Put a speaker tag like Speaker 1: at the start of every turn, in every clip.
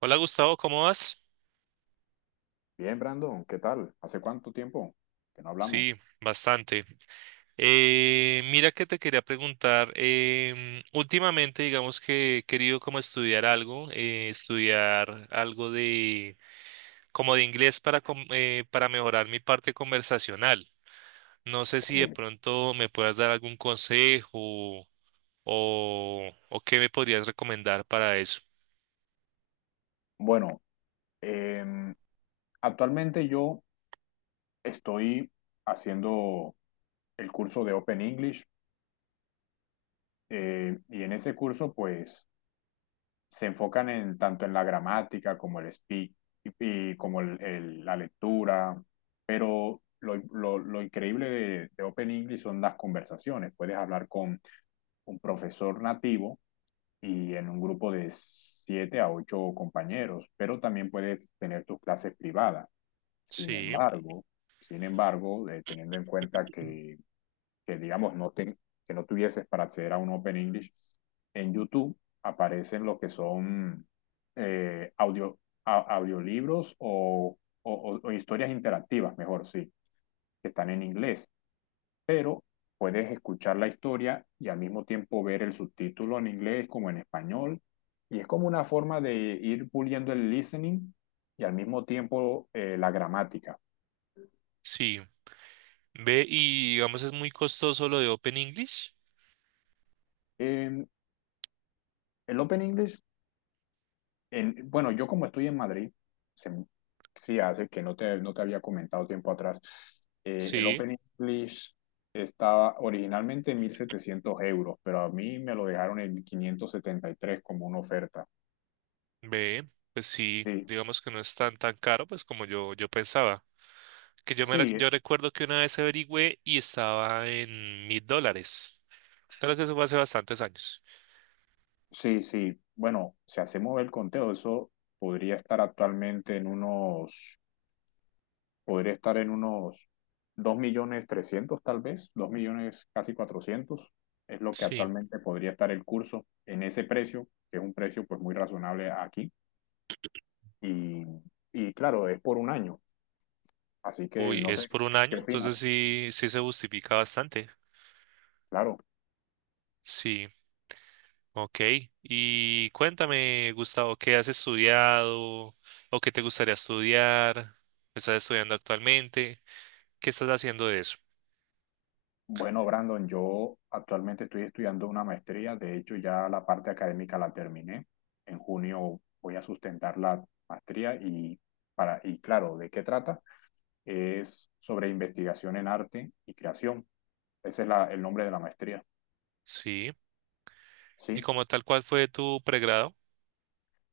Speaker 1: Hola Gustavo, ¿cómo vas?
Speaker 2: Bien, Brandon, ¿qué tal? ¿Hace cuánto tiempo que no hablamos?
Speaker 1: Sí, bastante. Mira que te quería preguntar, últimamente digamos que he querido como estudiar algo de como de inglés para mejorar mi parte conversacional. No sé
Speaker 2: Ok.
Speaker 1: si de pronto me puedas dar algún consejo o qué me podrías recomendar para eso.
Speaker 2: Bueno, em, actualmente yo estoy haciendo el curso de Open English. Y en ese curso pues se enfocan en tanto en la gramática como el speak y, y como la lectura, pero lo increíble de Open English son las conversaciones. Puedes hablar con un profesor nativo y en un grupo de siete a ocho compañeros, pero también puedes tener tus clases privadas. Sin
Speaker 1: Sí,
Speaker 2: embargo, sin embargo, teniendo en cuenta que digamos, que no tuvieses para acceder a un Open English, en YouTube aparecen lo que son eh, audio, audiolibros o historias interactivas, mejor sí, que están en inglés, pero puedes escuchar la historia y al mismo tiempo ver el subtítulo en inglés como en español. Y es como una forma de ir puliendo el listening y al mismo tiempo la gramática.
Speaker 1: sí. Ve, y digamos es muy costoso lo de Open English.
Speaker 2: En el Open English, bueno, yo como estoy en Madrid, se, sí hace que no te había comentado tiempo atrás, el
Speaker 1: Sí.
Speaker 2: Open English estaba originalmente en 1.700 euros, pero a mí me lo dejaron en 573 como una oferta.
Speaker 1: Ve, pues sí,
Speaker 2: Sí,
Speaker 1: digamos que no es tan tan caro, pues como yo pensaba. Que yo me re-
Speaker 2: sí.
Speaker 1: yo recuerdo que una vez averigüé y estaba en $1,000. Claro que eso fue hace bastantes años.
Speaker 2: Sí, sí. Bueno, si hacemos el conteo, eso podría estar actualmente podría estar en unos 2.300.000 tal vez, 2.000.000 casi 400 es lo que
Speaker 1: Sí.
Speaker 2: actualmente podría estar el curso en ese precio, que es un precio pues muy razonable aquí. Y, y claro, es por un año, así que
Speaker 1: Uy,
Speaker 2: no
Speaker 1: es
Speaker 2: sé,
Speaker 1: por un
Speaker 2: ¿qué
Speaker 1: año, entonces
Speaker 2: opinas?
Speaker 1: sí, sí se justifica bastante.
Speaker 2: Claro.
Speaker 1: Sí, ok. Y cuéntame, Gustavo, ¿qué has estudiado o qué te gustaría estudiar? ¿Estás estudiando actualmente? ¿Qué estás haciendo de eso?
Speaker 2: Bueno, Brandon, yo actualmente estoy estudiando una maestría, de hecho ya la parte académica la terminé. En junio voy a sustentar la maestría y, para, y claro, ¿de qué trata? Es sobre investigación en arte y creación. Ese es el nombre de la maestría.
Speaker 1: Sí. ¿Y
Speaker 2: Sí,
Speaker 1: como tal, cuál fue tu pregrado?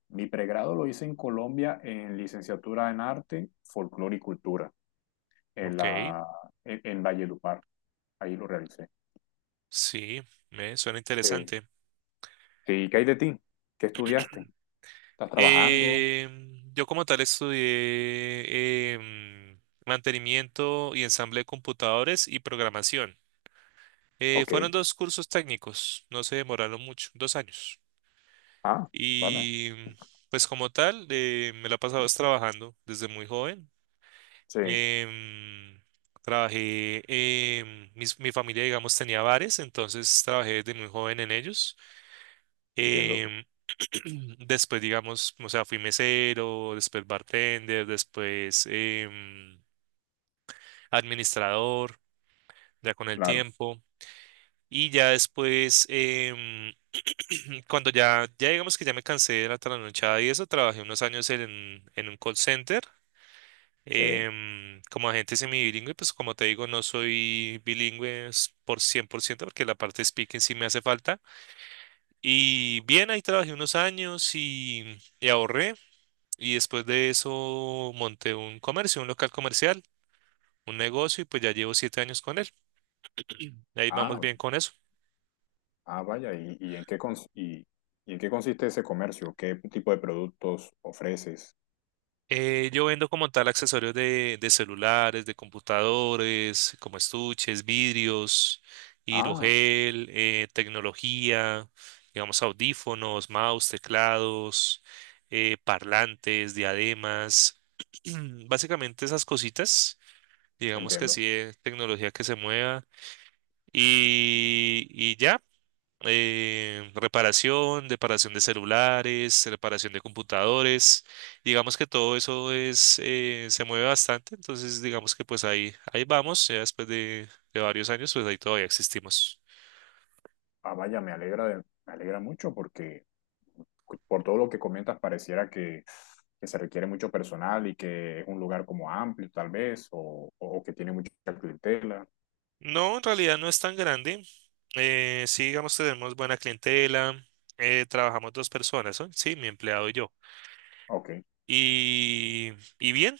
Speaker 2: mi pregrado lo hice en Colombia en licenciatura en arte, folclore y cultura, en
Speaker 1: Ok,
Speaker 2: la, en Valledupar. Ahí lo realicé.
Speaker 1: sí, me suena
Speaker 2: Sí.
Speaker 1: interesante.
Speaker 2: Sí, ¿qué hay de ti? ¿Qué estudiaste? ¿Estás trabajando?
Speaker 1: Yo como tal estudié mantenimiento y ensamble de computadores y programación.
Speaker 2: Ok.
Speaker 1: Fueron dos cursos técnicos, no se demoraron mucho, 2 años.
Speaker 2: Ah, vale.
Speaker 1: Y pues como tal, me la he pasado es trabajando desde muy joven.
Speaker 2: Sí,
Speaker 1: Em, Trabajé, mi familia, digamos, tenía bares, entonces trabajé desde muy joven en ellos.
Speaker 2: entiendo.
Speaker 1: Em, después, digamos, o sea, fui mesero, después bartender, después administrador, ya con el
Speaker 2: Claro.
Speaker 1: tiempo. Y ya después, cuando ya digamos que ya me cansé de la trasnochada y eso, trabajé unos años en un call center.
Speaker 2: Sí.
Speaker 1: Como agente semibilingüe, pues como te digo, no soy bilingüe por 100% porque la parte de speaking sí me hace falta. Y bien, ahí trabajé unos años y ahorré. Y después de eso monté un comercio, un local comercial, un negocio y pues ya llevo 7 años con él. Ahí vamos
Speaker 2: Ah,
Speaker 1: bien con eso.
Speaker 2: ah, vaya. ¿Y en qué consiste ese comercio? ¿Qué tipo de productos ofreces?
Speaker 1: Yo vendo como tal accesorios de celulares, de computadores, como estuches, vidrios,
Speaker 2: Ah,
Speaker 1: hidrogel, tecnología, digamos audífonos, mouse, teclados, parlantes, diademas, básicamente esas cositas, digamos que sí,
Speaker 2: entiendo.
Speaker 1: tecnología que se mueva y ya reparación, reparación de celulares, reparación de computadores. Digamos que todo eso se mueve bastante, entonces digamos que pues ahí vamos, ya después de varios años, pues ahí todavía existimos.
Speaker 2: Ah, vaya, me alegra mucho porque por todo lo que comentas pareciera que se requiere mucho personal y que es un lugar como amplio tal vez, o que tiene mucha clientela.
Speaker 1: No, en realidad no es tan grande. Sí, digamos, tenemos buena clientela. Trabajamos dos personas, ¿no? Sí, mi empleado y yo.
Speaker 2: Ok,
Speaker 1: Y, y bien,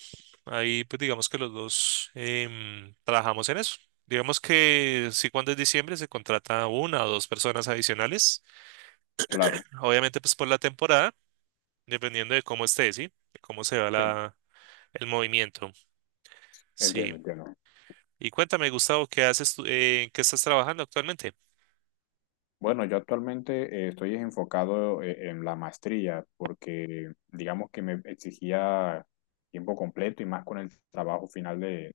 Speaker 1: ahí pues digamos que los dos trabajamos en eso. Digamos que sí, cuando es diciembre se contrata una o dos personas adicionales,
Speaker 2: claro.
Speaker 1: obviamente pues por la temporada, dependiendo de cómo esté, ¿sí? De cómo se va
Speaker 2: Sí,
Speaker 1: el movimiento, sí.
Speaker 2: entiendo, entiendo.
Speaker 1: Y cuéntame, Gustavo, ¿qué haces tú, en qué estás trabajando actualmente?
Speaker 2: Bueno, yo actualmente estoy enfocado en la maestría porque digamos que me exigía tiempo completo y más con el trabajo final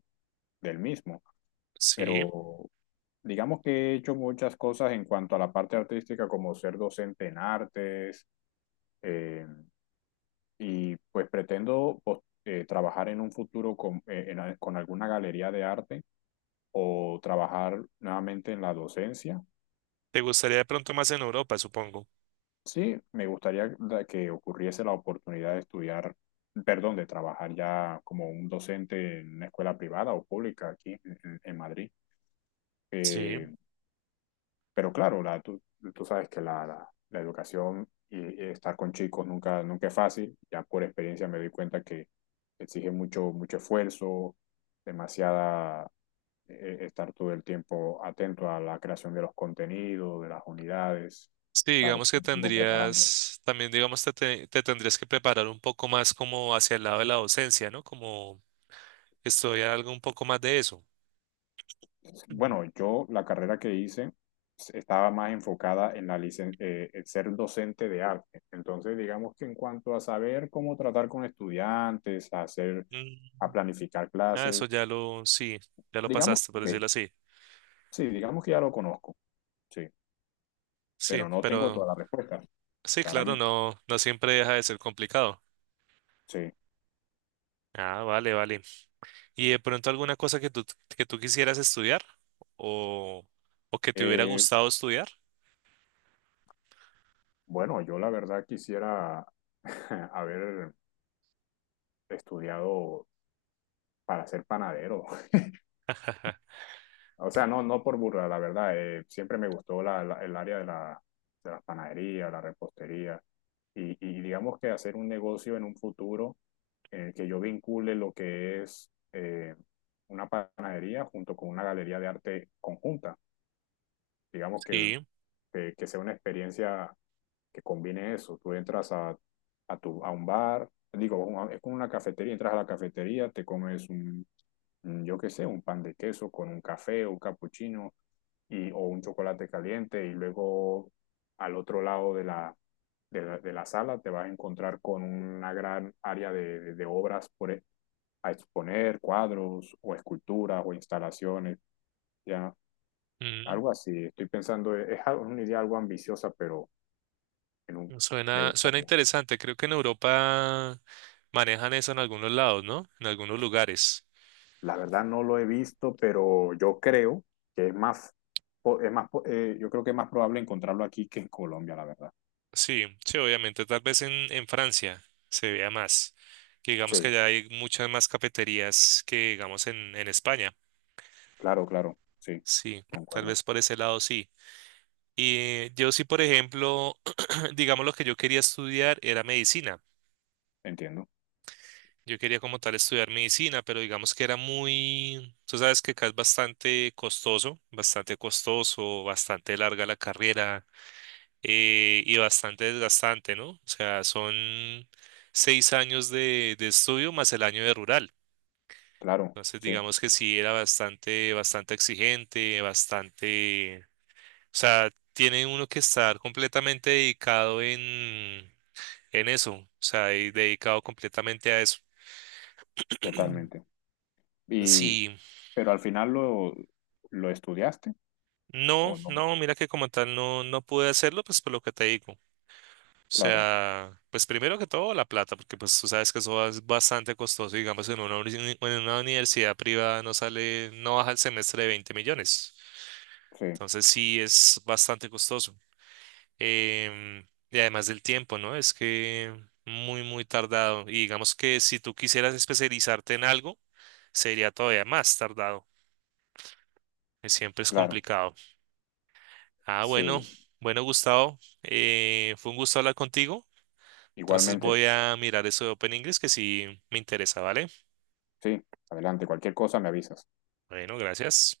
Speaker 2: del mismo.
Speaker 1: Sí,
Speaker 2: Pero digamos que he hecho muchas cosas en cuanto a la parte artística como ser docente en artes eh, y pues trabajar en un futuro con alguna galería de arte o trabajar nuevamente en la docencia.
Speaker 1: te gustaría de pronto más en Europa, supongo.
Speaker 2: Sí, que ocurriese la oportunidad de estudiar, perdón, de trabajar ya como un docente en una escuela privada o pública aquí en Madrid.
Speaker 1: Sí.
Speaker 2: Eh, pero claro, tú, tú sabes que la educación y estar con chicos nunca es fácil. Ya por experiencia me doy cuenta que exige mucho esfuerzo, demasiada estar todo el tiempo atento a la creación de los contenidos, de las unidades,
Speaker 1: Sí,
Speaker 2: estar
Speaker 1: digamos que
Speaker 2: todo el tiempo preparando.
Speaker 1: tendrías, también digamos te tendrías que preparar un poco más como hacia el lado de la docencia, ¿no? Como estudiar algo un poco más de eso. Ujú.
Speaker 2: Bueno, yo la carrera que hice estaba más enfocada en en ser docente de arte. Entonces, digamos que en cuanto a saber cómo tratar con estudiantes, a hacer,
Speaker 1: Mm,
Speaker 2: a planificar
Speaker 1: ah, eso
Speaker 2: clases,
Speaker 1: ya lo, sí, ya lo
Speaker 2: digamos
Speaker 1: pasaste, por decirlo
Speaker 2: que
Speaker 1: así.
Speaker 2: sí, digamos que ya lo conozco, sí,
Speaker 1: Sí,
Speaker 2: pero no tengo
Speaker 1: pero
Speaker 2: todas las respuestas,
Speaker 1: sí, claro,
Speaker 2: claramente,
Speaker 1: no, no siempre deja de ser complicado.
Speaker 2: sí.
Speaker 1: Ah, vale, vale. ¿Y de pronto alguna cosa que tú, quisieras estudiar o, o que te hubiera
Speaker 2: Eh,
Speaker 1: gustado estudiar?
Speaker 2: bueno, yo la verdad quisiera haber estudiado para ser panadero.
Speaker 1: Ajá,
Speaker 2: O sea, no, no por burla, la verdad. Siempre me gustó el área de la panadería, la repostería. Y digamos que hacer un negocio en un futuro en el que yo vincule lo que es una panadería junto con una galería de arte conjunta. Digamos que,
Speaker 1: sí.
Speaker 2: que sea una experiencia que combine eso. Tú entras a un bar, digo, es como una cafetería, entras a la cafetería, te comes yo qué sé, un pan de queso con un café, un capuchino y, o un chocolate caliente y luego al otro lado de la sala te vas a encontrar con una gran área de obras por, a exponer, cuadros o esculturas o instalaciones, ya
Speaker 1: Mm.
Speaker 2: algo así. Estoy pensando, es una idea algo ambiciosa, pero en un- me
Speaker 1: Suena
Speaker 2: gustaría.
Speaker 1: interesante. Creo que en Europa manejan eso en algunos lados, ¿no? En algunos lugares.
Speaker 2: La verdad no lo he visto, pero yo creo que es yo creo que es más probable encontrarlo aquí que en Colombia, la verdad.
Speaker 1: Sí, sí, obviamente. Tal vez en Francia se vea más. Que digamos que
Speaker 2: Sí,
Speaker 1: allá hay muchas más cafeterías que, digamos, en España.
Speaker 2: claro, claro, sí,
Speaker 1: Sí, tal
Speaker 2: concuerdo,
Speaker 1: vez por ese lado sí. Y yo sí, por ejemplo, digamos lo que yo quería estudiar era medicina.
Speaker 2: entiendo.
Speaker 1: Yo quería como tal estudiar medicina, pero digamos que era muy, tú sabes que acá es bastante costoso, bastante costoso, bastante larga la carrera y bastante desgastante, ¿no? O sea, son 6 años de estudio más el año de rural.
Speaker 2: Claro,
Speaker 1: Entonces,
Speaker 2: sí,
Speaker 1: digamos que sí era bastante, bastante exigente, bastante, o sea, tiene uno que estar completamente dedicado en eso, o sea, y dedicado completamente a eso.
Speaker 2: totalmente. Y,
Speaker 1: Sí,
Speaker 2: pero al final lo estudiaste
Speaker 1: no,
Speaker 2: o no?
Speaker 1: no, mira que como tal no pude hacerlo, pues por lo que te digo. O
Speaker 2: Claro,
Speaker 1: sea, pues primero que todo la plata, porque pues tú sabes que eso es bastante costoso. Digamos, en una universidad privada no sale, no baja el semestre de 20 millones.
Speaker 2: sí,
Speaker 1: Entonces sí es bastante costoso. Em, y además del tiempo, ¿no? Es que muy, muy tardado. Y digamos que si tú quisieras especializarte en algo, sería todavía más tardado. Que siempre es
Speaker 2: claro,
Speaker 1: complicado. Ah, bueno,
Speaker 2: sí.
Speaker 1: bueno, Gustavo, fue un gusto hablar contigo. Entonces
Speaker 2: Igualmente,
Speaker 1: voy a mirar eso de Open English que sí me interesa, ¿vale?
Speaker 2: sí, adelante, cualquier cosa me avisas.
Speaker 1: Bueno, gracias.